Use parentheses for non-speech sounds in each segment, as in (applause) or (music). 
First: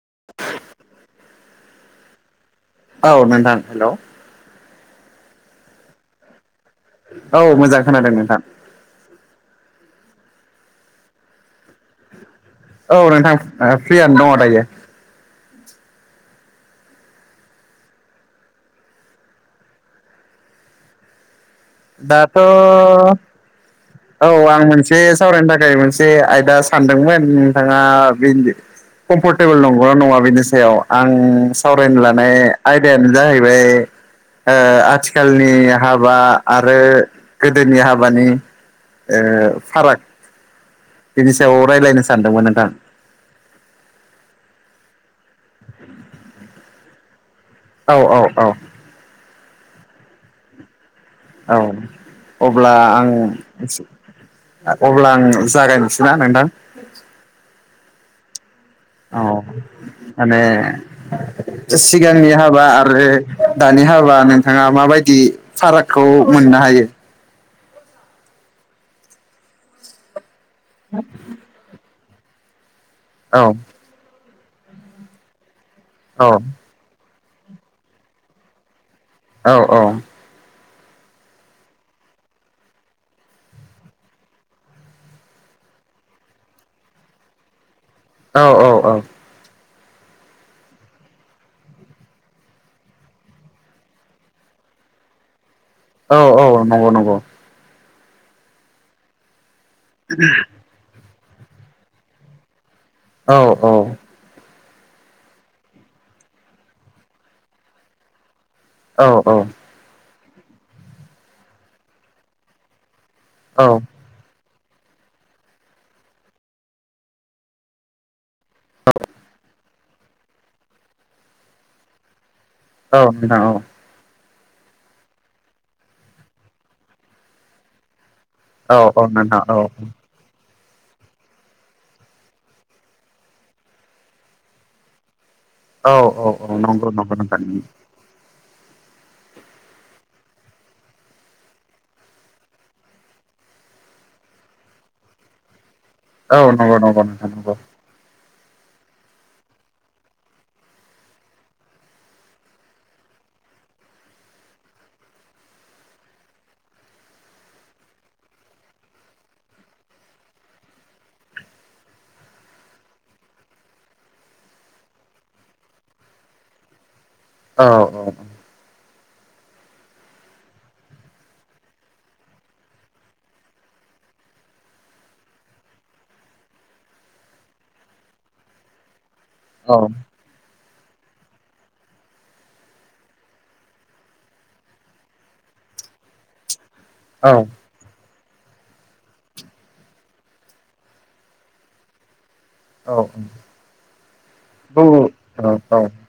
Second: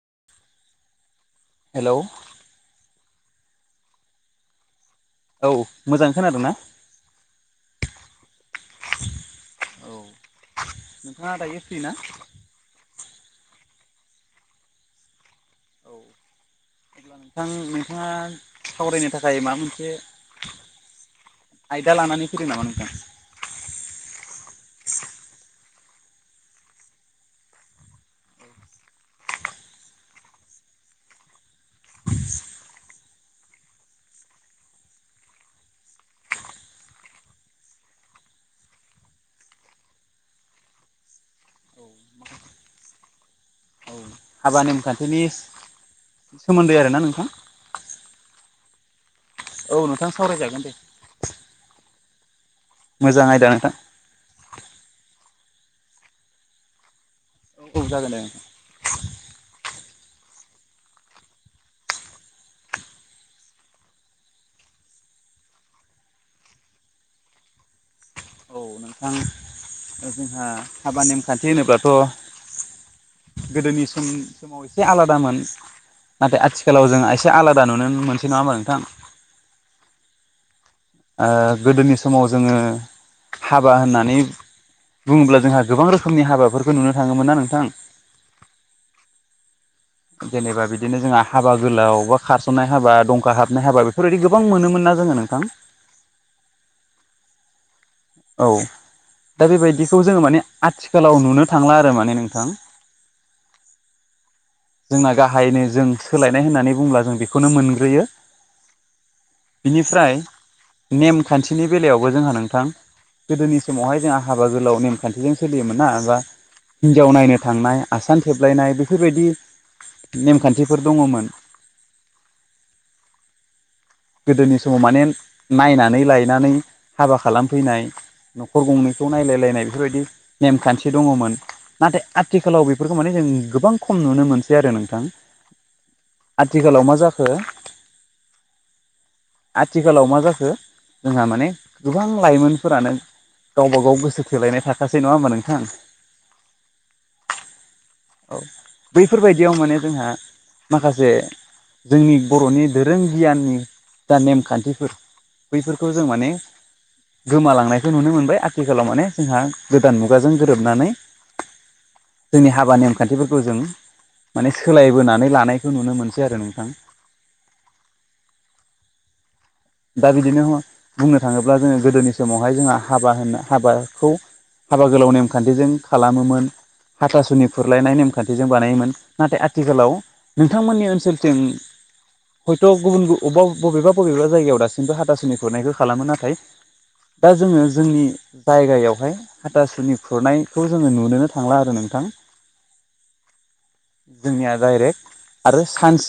(inaudible) हेल'। औ नोंथां। हेल' औ मोजाङै खोनादों ना? औ मोजाङै खोनादों नोंथां। नोंथां दायो फ्रिना? औ नोंथां। फ्रियनो दङ दायो। औ अब्ला नोंथां नोंथाङा सावरायनो थाखाय माबा मोनसे आयदा लानानै दाथ' फैदों नामा नोंथां? औ आं मोनसे सावरायनो थाखाय मोनसे आयदा सानदोंमोन। नोंथाङा बे कम्फर्टेबोल नंगौना नङा बिनि सायाव आं सावरायनो लानाय आयदायानो जाहैबाय। ओ आथिखालनि हाबा आरो गोदोनि हाबानि ओ फाराग। बिनि सायाव औ रायज्लायनो सानदोंमोन नोंथां। औ हाबा नेमखान्थिनि सोमोन्दै आरोना नोंथां? औ औ औ औ नोंथां सावराय जागोन दे। औ अब्ला आं मोजां आयदा नोंथां। अब्ला आं जागायनोसैना नोंथां? औ औ जागोन दे। औ माने सिगांनि हाबा आरो दानि हाबा। नोंथाङा माबायदि फारागखौ मोननो हायो? औ नोंथां जोंहा हाबा नेमखान्थि होनोब्लाथ'। औ गोदोनि समनि समाव एसे आलादामोन औ नाथाय आथिखालाव जों ए से आलादा नुनो मोनसै नङाहोनबा नोंथां? औ-औ ओ गोदोनि समाव जोङो हाबा होननानै बुङोब्ला जोंहा गोबां रोखोमनि हाबाफोरखौ नुनो थाङोमोन। ना नोंथां? औ-औ-औ (inaudible) जेनेबा बिदिनो जोंहा हाबा गोलाव, बा खारस'नाय हाबा, दंखा हाबनाय हाबा बेफोरबायदि गोबां मोनोमोन ना जों ङो नोंथां औ-औ नंगौ-नंगौ। औ दा बेबायदिखौ जोङो माने आथि खालाव नुनो थांला आरो माने नोंथां। औ-औ जोंना गाहायैनो जों सोलायनाय होननानै बुंब्ला जों बेखौनो मोनग्रोयो। औ बिनिफ्राय नेमखान्थिनि बेलायावबो जोंहा नोंथां गोदोनि औ समावहाय जोंहा हाब बा गोलाव नेम खान्थिजों सोलियोमोन ना एबा हिन्जाव नायनो थांनाय आसान खेबलायनाय बेफोरबायदि नेमखान्थिफोर दङमोन। औ नोंथां औ। गोदोनि समाव माने नायनानै लायनानै हाबा खालामफैनाय न'खर औ औ गंनैखौ नोंथां औ नायलायलायनाय बेफोरबायदि नेमखान्थि दङमोन नाथाय आथिखालाव बेफोरखौ माने जों गोबां खम नुनो मोनसै आरो नोंथां। औ-औ-औ आथिखालाव मा नंगौ-नंगौ जाखो नोंथां आथिखालाव मा जाखो जोंहा माने गोबां लाइमोनफोरानो गावबा गाव गोसो थोलायनाय थाखासै नङा होमबा नोंथां। औ नंगौ-नंगौ नोंथां नंगौ। औ बैफोरबायदियाव माने जोंहा माखासे जोंनि बर'नि धोरों गियाननि जा नेमखान्थिफोर बैफोरखौ जों माने गोमालांनायखौ नुनो मोनबाय आथिखालाव माने जोंहा गोदान मुगाजों गोरोबनानै जोंनि हाबा नेमखान्थिफोरखौ जों माने सोलायबोनानै लानायखौ नुनो मोनसै आरो नोंथां। औ-औ दा बिदिनो बुंनो थाङोब्ला जोङो गोदोनि समावहाय जोंहा हाबा होनो हाबाखौ हाबा गोलाव नेमखान्थिजों खालामोमोन हाथासुनि खुरलायनाय नेमखान्थिजों बानायोमोन। नाथाय औ आथिखालाव नोंथांमोननि ओनसोलथिं हयथ' गुबुन गु अब्बा बबेबा-बबेबा जायगायाव दासिमबो हाथासुनि खुरनायखौ खालामो नाथाय दा जोङो जोंनि जायगायावहाय हाथासुनि खुरनायखौ जोङो नुनोनो थांला आरो नोंथां। औ जोंनिया डाइरेक्ट आरो सान्स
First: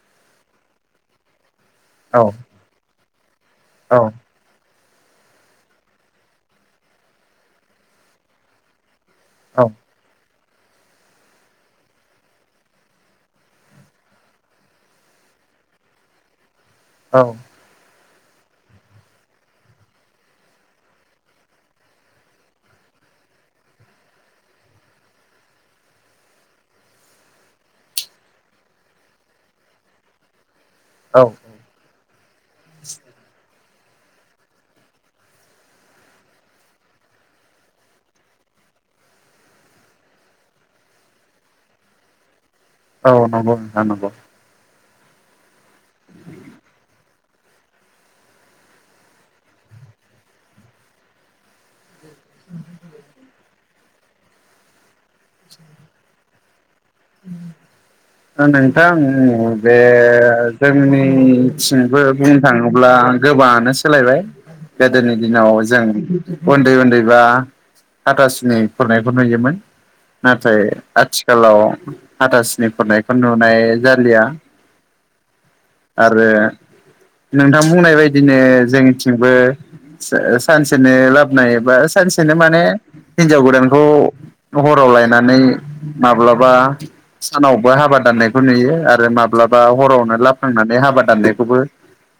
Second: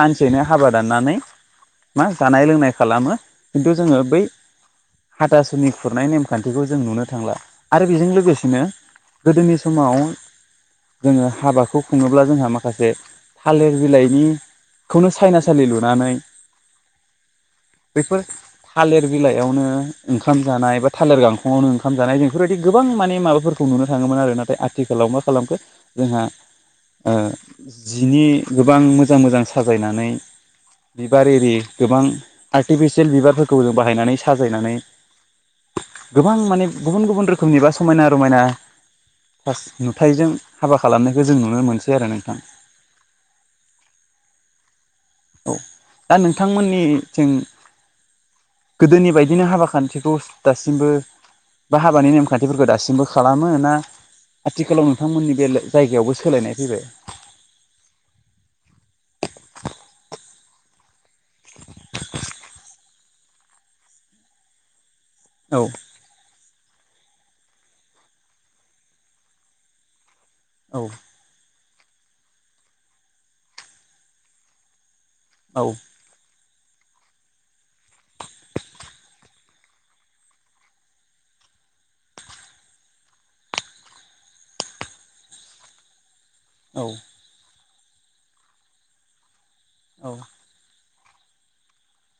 सानसेनो हाबा दाननानै मा जानाय लोंनाय खालामो। खिन्थु जोङो बै हाथासुनि खुरनाय नेमखान्थिखौ जों नुनो थांला आरो बेजों लोगोसेनो । गोदोनि औ समाव जोङो हाबाखौ खुङोब्ला जोंहा माखासे थालिर बिलाइनि खौनो सायनासालि लुनानै औ बेफोर थालिर बिलाइयावनो ओंखाम जानाय बा थालिर गांखंआवनो ओंखाम जानाय जों बेफोरबायदि गोबां माने माबाफोर खौ नुनो थाङोमोन आरो नाथाय आथिखालाव मा खालामखो जोंहा ओ जिनि गोबां मोजां मोजां साजायनानै । बिबार एरि गोबां आर्टिफिसियेल बिबारफोरखौ जों बाहायनानै साजायनानै। गोबां माने गुबुन गुबुन रोखोमनि बा समायना रमायना । फार्स्ट नुथायजों हाबा खालामनायखौ जों नुनो मोनसै आरो नोंथां। औ नंगौ नोंथां नंगौ। औ दा नोंथांमोननि थिं गोदोनि बायदिनो हाबा खान्थिखौ दासिमबो बा हाबानि नेम खान्थिफोरखौ दासिमबो खालामो ना आथिखालाव नोंथांमोननि बेला जायगायावबो सोलायनाय फैबाय । ओ नोंथां उम बे जोंनि जोनिथिंबो बुंनो थाङोब्ला गोबाङानो सोलायबाय। गोदोनि दिनाव औ जों उन्दै उन्दैबा हाथासिनि खुरनायखौ नुयोमोन। नाथाय औ आथिखालाव हाथासनि खुरनायखौ नुनाय जालिया। औ आरो नोंथां बुंनाय बायदिनो जोंनिथिंबो सा- सानसेनो लाबोनाय एबा सानसेनो माने हिनजाव गोदानखौ हराव लायनानै माब्लाबा औ सानावबो हाबा दाननायखौ नुयो आरो माब्लाबा औ हरावनो लाब खांनानै हाबा दान्नायखौबो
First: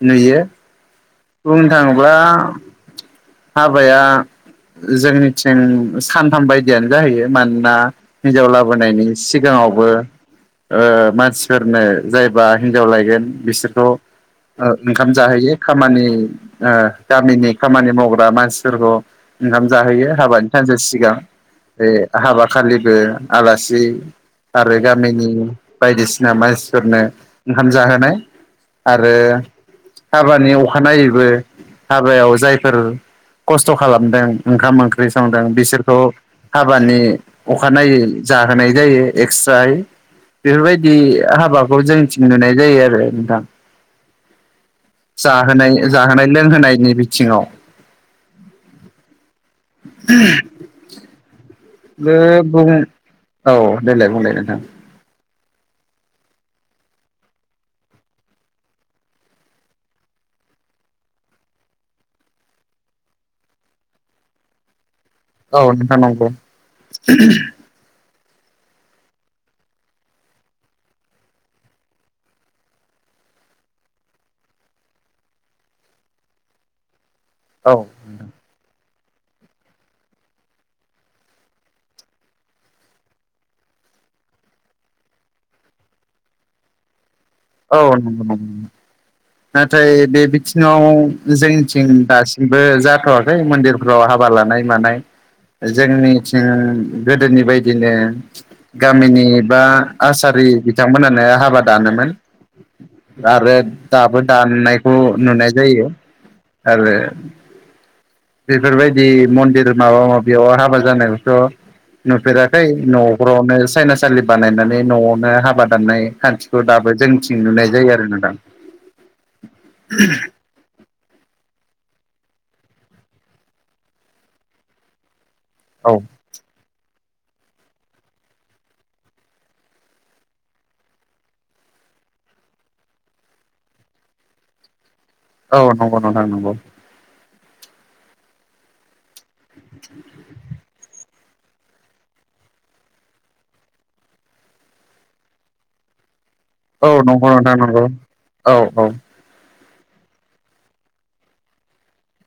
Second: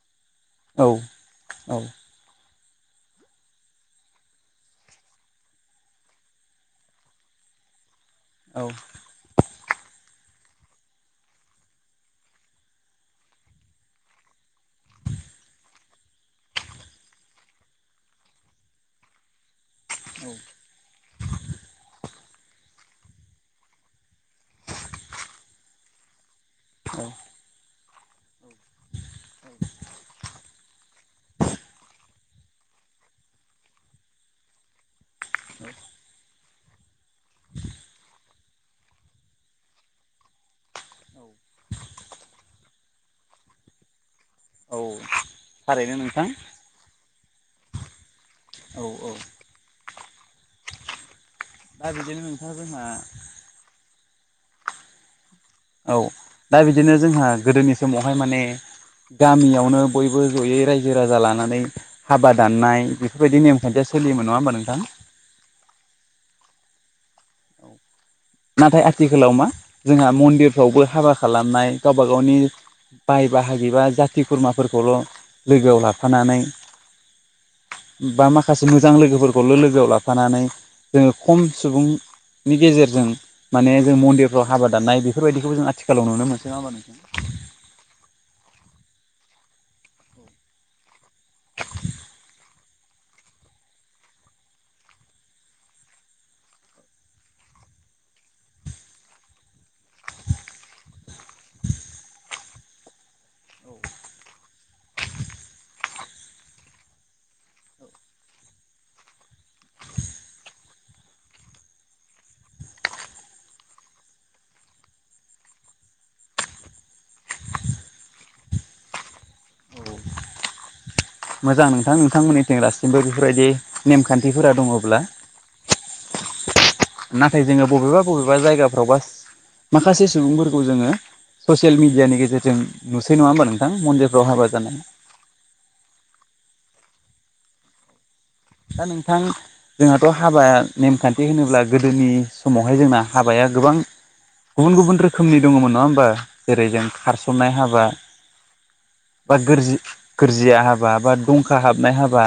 नुयो बुंनो औ थाङोब्ला हाबाया जोंनिथिं सानथाम बायदियानो जाहैयो मानोना हिन्जाव औ लाबोनायनि सिगाङावबो ओ मानसिफोरनो जायबा हिनजाव लायगोन बिसोरखौ ओ ओंखाम जाहैयो खामानि ओ गामिनि खामानि माव बा मानसिफोरखौ ओंखाम जाहोयो हाबानि सानसे सिगां बे हाबा खालिबो आलासि आरो गामिनि बायदिसिना दा मानसिफोरनो ओंखाम जाहोनाय। आरो हाबानि अखानायैबो हाबायाव जायफोर खस्थ' खालामदों ओंखाम ओंख्रि संदों बिसोरखौ हाबानि अखानायै जाहोनाय जायो एक्सट्रायै बेफोरबायदि दि हाबाखौ जोंथिं नुनाय जायो आरो नोंथां। जाहोनाय थारैनो जाहोनाय नोंथां लोंहोनायनि बिथिङाव । औ औ दा बे बिदिनो नोंथां बुं जोंहा औ देलाय बुंलाय नोंथां । औ दा बिदिनो जोंहा गोदोनि समावहाय माने गामियावनो बयबो जयै रायजो राजा लानानै हाबा दाननाय बेफोरबायदि नेमखान्थिया सोलियोमोन नङा होमबा नोंथां? औ नोंथां नंगौ ओहम । (inaudible) नाथाय आथिखालाव मा जोंहा मन्दिरफ्रावबो हाबा खालामनाय गावबा गावनि बाय बाहाग बिबा जाथि खुरमाफोरखौल' लोगोआव लाफानानै औ बा माखासे मोजां लोगोफोरखौल लोगोआव लाफानानै जोङो खम सुबुं नि गेजेरजों माने जों मन्दिरफ्राव हाबा दाननाय बेफोरबायदिखौ जों आथिखालाव नुनो मोनसै नाबा नों औ नंगौ नाथाय बे बिथिङाव जोंनिथिं दासिमबो जाथ'वाखै मन्दिरफ्राव हाब हाबा लानाय मानाय जोंनिथिं गोदोनि बायदिनो गामिनि बा आसार बि बिथांमोनानो हाबा दानोमोन आरो दाबो दाननायखौ नुनाय जायो आरो बेफोरबायदि मन्दिर माबा माबियाव हाबा जानायावथ' नुफेराखै न'रावनो सायनासाालि बानायनानै न'आवनो हाबा दाननाय खान्थिखौ दाबो जों थिं नुनाय जायो आरो नादा उम मोजां नोंथां नोंथांमोननिथिं दासिमबो बेफोरबायदि नेमखान्थिफोरा दङब्ला औ नाथाय जोङो बबेबा बबेबा जायगाफ्राव बास माखासे सुबुंफोरखौ जोङो ससियेल मिडियानि गेजेरजों नुसै नङा होनोमबा नोंथां मनन्दिरफ्राव हाबा जानाय औ नंगौ नंथां नंगौ दा नोंथां जोंहाथ' हाबाया नेमखान्थि होनोब्ला गोदोनि समावहाय जोंना हाबाया गोबां गुबुन गुबुन रोखोमनि दङमोन नङा होमबा जेरै जों औ नंगौ खारसननाय नोंथां नंगौ हाबा औ औ बा गोरजि गोरजिया हाबा बा दंखा हाबनाय हाबा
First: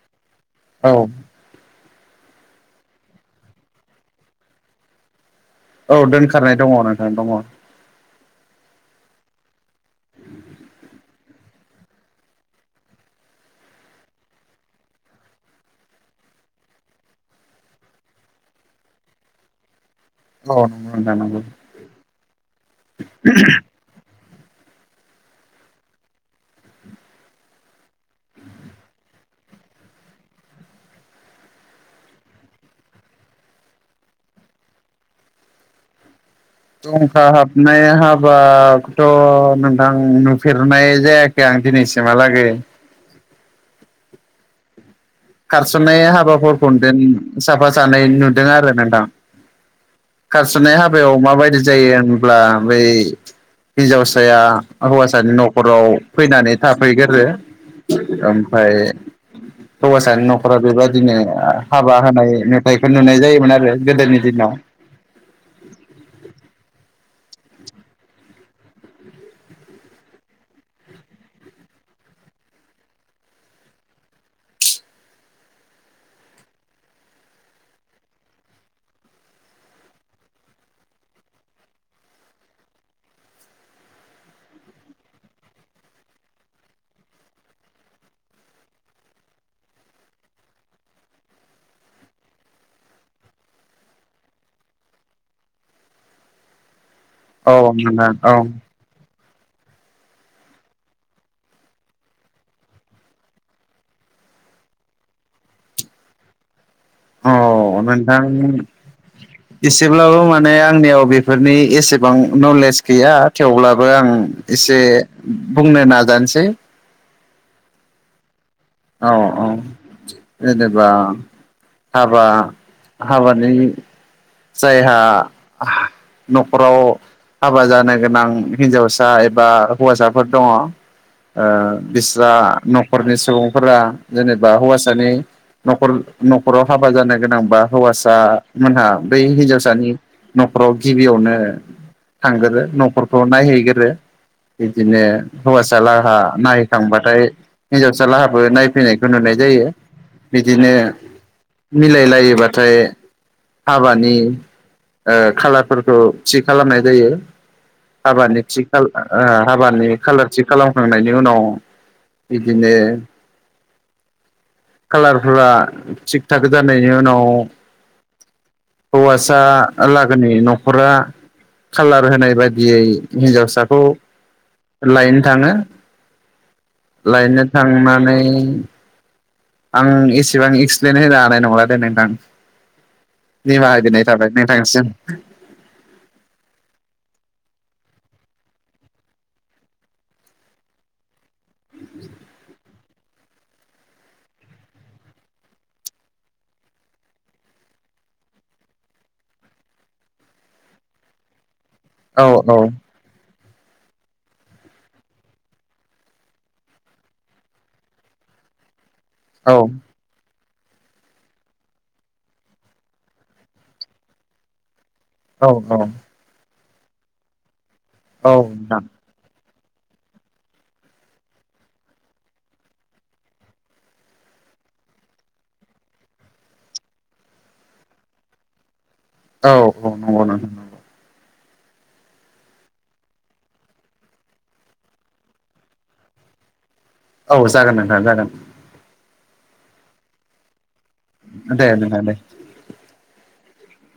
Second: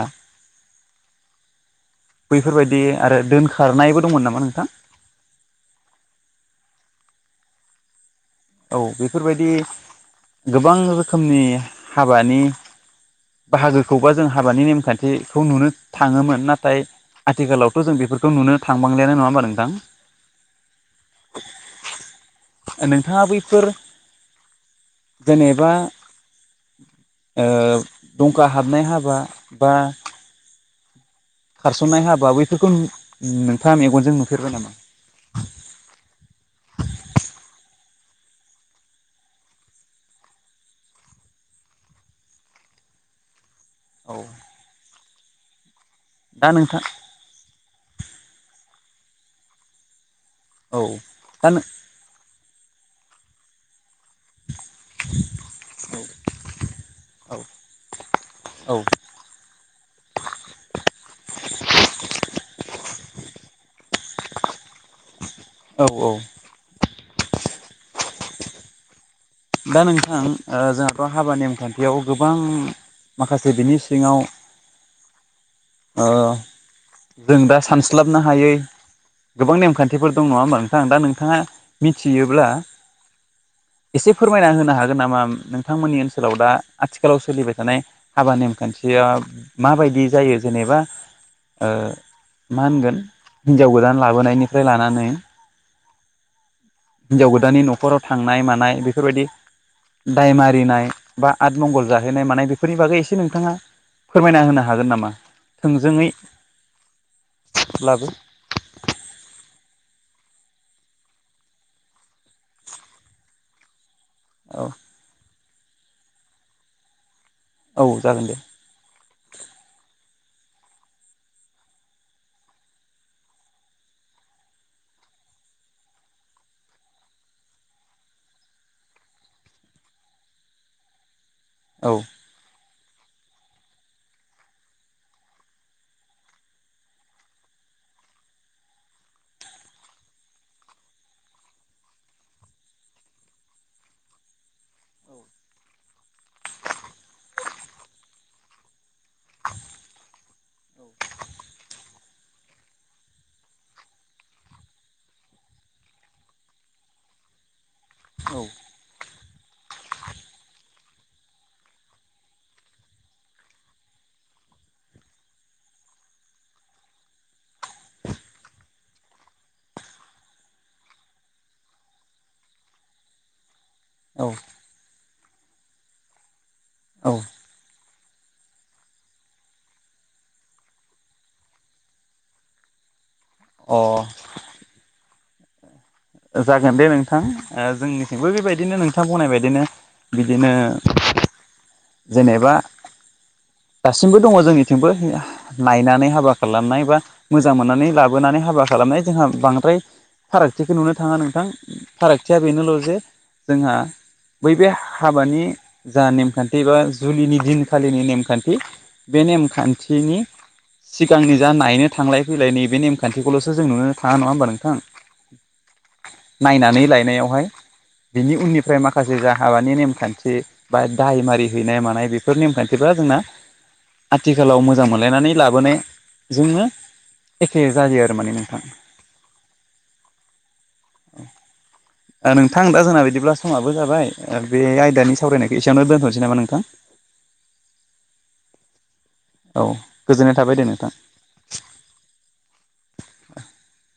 औ बैफोरबायदि आरो दोनखारनायबो दंमोन नामा नोंथां औ दोनखारनाय दङ नोंथांनो दङ औ बेफोरबायदि गोबां रोखोमनि हाबानि बाहागोखौबा जों हाबानि नेमखान्थिखौ नुनो थाङोमोन नाथाय आथिखालावथ जों बेफोरखौ नुनो थांबांलानो नङा होमा नोंथां औ न द नांग नोंथाङा बैफोर जेनेबा दंखा हाबनाय हाबा बा खारसननाय हाबा बैफोरखौ नोंथाङा मेगनजों नुफेरबाय नामा (unintelligible) दंखा हाबनाय हाबथ नोंथां नुफेरनाय जायाखै आं दिनैसिमहालागै औ थारसननाय दा हाबाफोरखौ नोंथां साफा सानै नुदों आरो नोंथां खारस'नाय औ हाबायाव दा माबायदि नों जायो होनब्ला बै हिन्जावसाया हौवासानि नखराव फैनानै थाफैगोरो औ ओमफ्राय औ हौवाासानि नखराव बेबायादिनो हाबा होनाय मेथाइफोर नुनाय जायोमोन आरो गोदोनि दिनाव औ औ दा नोंथां जोंहाथ हाबा नेमखान्थियाव गोबां माखासे बिनि सिङाव जों दा सानस्लाबनो हायै गोबां नेमखान्थिफोर दं नङा होमबा नोंथां दा नोंथाङा मिथियोब्ला एसे फोरमायना होनो हागोन नामा नोंथांमोननि ओनसोलाव दा आथिखालाव सोलिबाय थानाय हाबा नेमखान्थि माबायदि जायो जेनेबा ओ मा होनगोन हिन्जाव गोदान लाबोनायनिफ्राय लानानै हिनजाव औ गोदाननि न'खराव नोंथां औ थांनाय मानाय बे दि दाय मारिनाय बा आदमंगल जाहैनाय मानाय बेफोरनि बागै एसे नोंथाङा फोरमायना होनो हागोन नामा थोंजोङै? औ नोंथां एसेब्लाबो माने आंनियाव बेफोरनि एसेबां नलेज गैया थेवब्लाब बो आं औ एसे बुंनो नाजानोसै औ जागोन दे। औ औ जेनेबा हाबा हाबानि जायहा हा न'खराव हाबा जानो गोनां हिन्जावसा एबा हौवासाफोर दङ। ओ औ बिस्रा न'खरनि सुबुंफोरा जेनेबा हौवासानि नख न'खराव हाबा जानो गोनांबा हौवासा मोनहा बै हिन्जावसानि नख खराव गिबियावनो थांगोरो न'खरखौ नायहैगोरो। बिदिनो हौवासालाहा नायहैखांबाथाय हिनजावसाला हाब बो नायफैनायखौ नुनाय जायो बिदिनो मिलायलायोबाथाय हाबानि ओ खालारफोरखौ थि खालामनाय जायो। हाबानि थि खालार ओ हाबानि खालार थि खालामखांनायनि उनाव बिदिनो कालारफोरा थिग थाक जानायनि उनाव हौवासा लागोनि न'खरा खाालार होनाय बायदियै हिन्जावसा खौ औ लायनो थाङो औ लायनो थांना नै आं एसेबां एक्सप्लयेन होनो हानाय नंला दै नोंथां। निमाहा अ बिनाय थाबाय नोंथांनिसिम। जागोन दे नोंथां ओ जोंनिथिंबो बेबायदिनो नोंथां बुंनायबायदिनो। बिदिनो जेनेबा दासिमबो दङ जोंनिथिंबो नायनानै हाबा खालामनाय बा मोजां मोननानै लाबोनानै हाबा खालाम खालामनाय जोंहा बांद्राय फारागथिखौ नुनो थाङा नोंथां। औ फारागथिया औ बेनोल' जे जोंहा बै बे हाबानि जा नेमखान्थ थिबा जुलिनि दिनखालिनि नेमखान्थि बे औ नेमखान्थिनि सिगांनि जा नायनो थांलाय फैलाय नैबे नेमखान्थिखौल'सो जों नुनो थाङा नङा होमबा नोंथां? औ औ। नायनानै लायनायावहाय औ बिनि उननिफ्राय नोंथां माखासे जा हाबानि नेमखान्थि बा दायमारि हैनाय मानाय बेफोर नेमखान्थिफ्रा जोंना आथिखालाव मोजां मोनलायनानै लाबोनायजोंनो एखे जायो आरो माने नोंथां। औ औ नंगौ नोंथां नंगौ। (inaudible) ओ नोंथां दा जोंना बिदिब्ला समाबो जाबाय बे आयदानि सावरायनायखौ एसेयावनो दोनथ'नोसै नामा नों थां। औ जागोन नोंथां जागोन। औ गोजोननाय थाबाय दे नोंथां। दे नोंथां दे। (inaudible)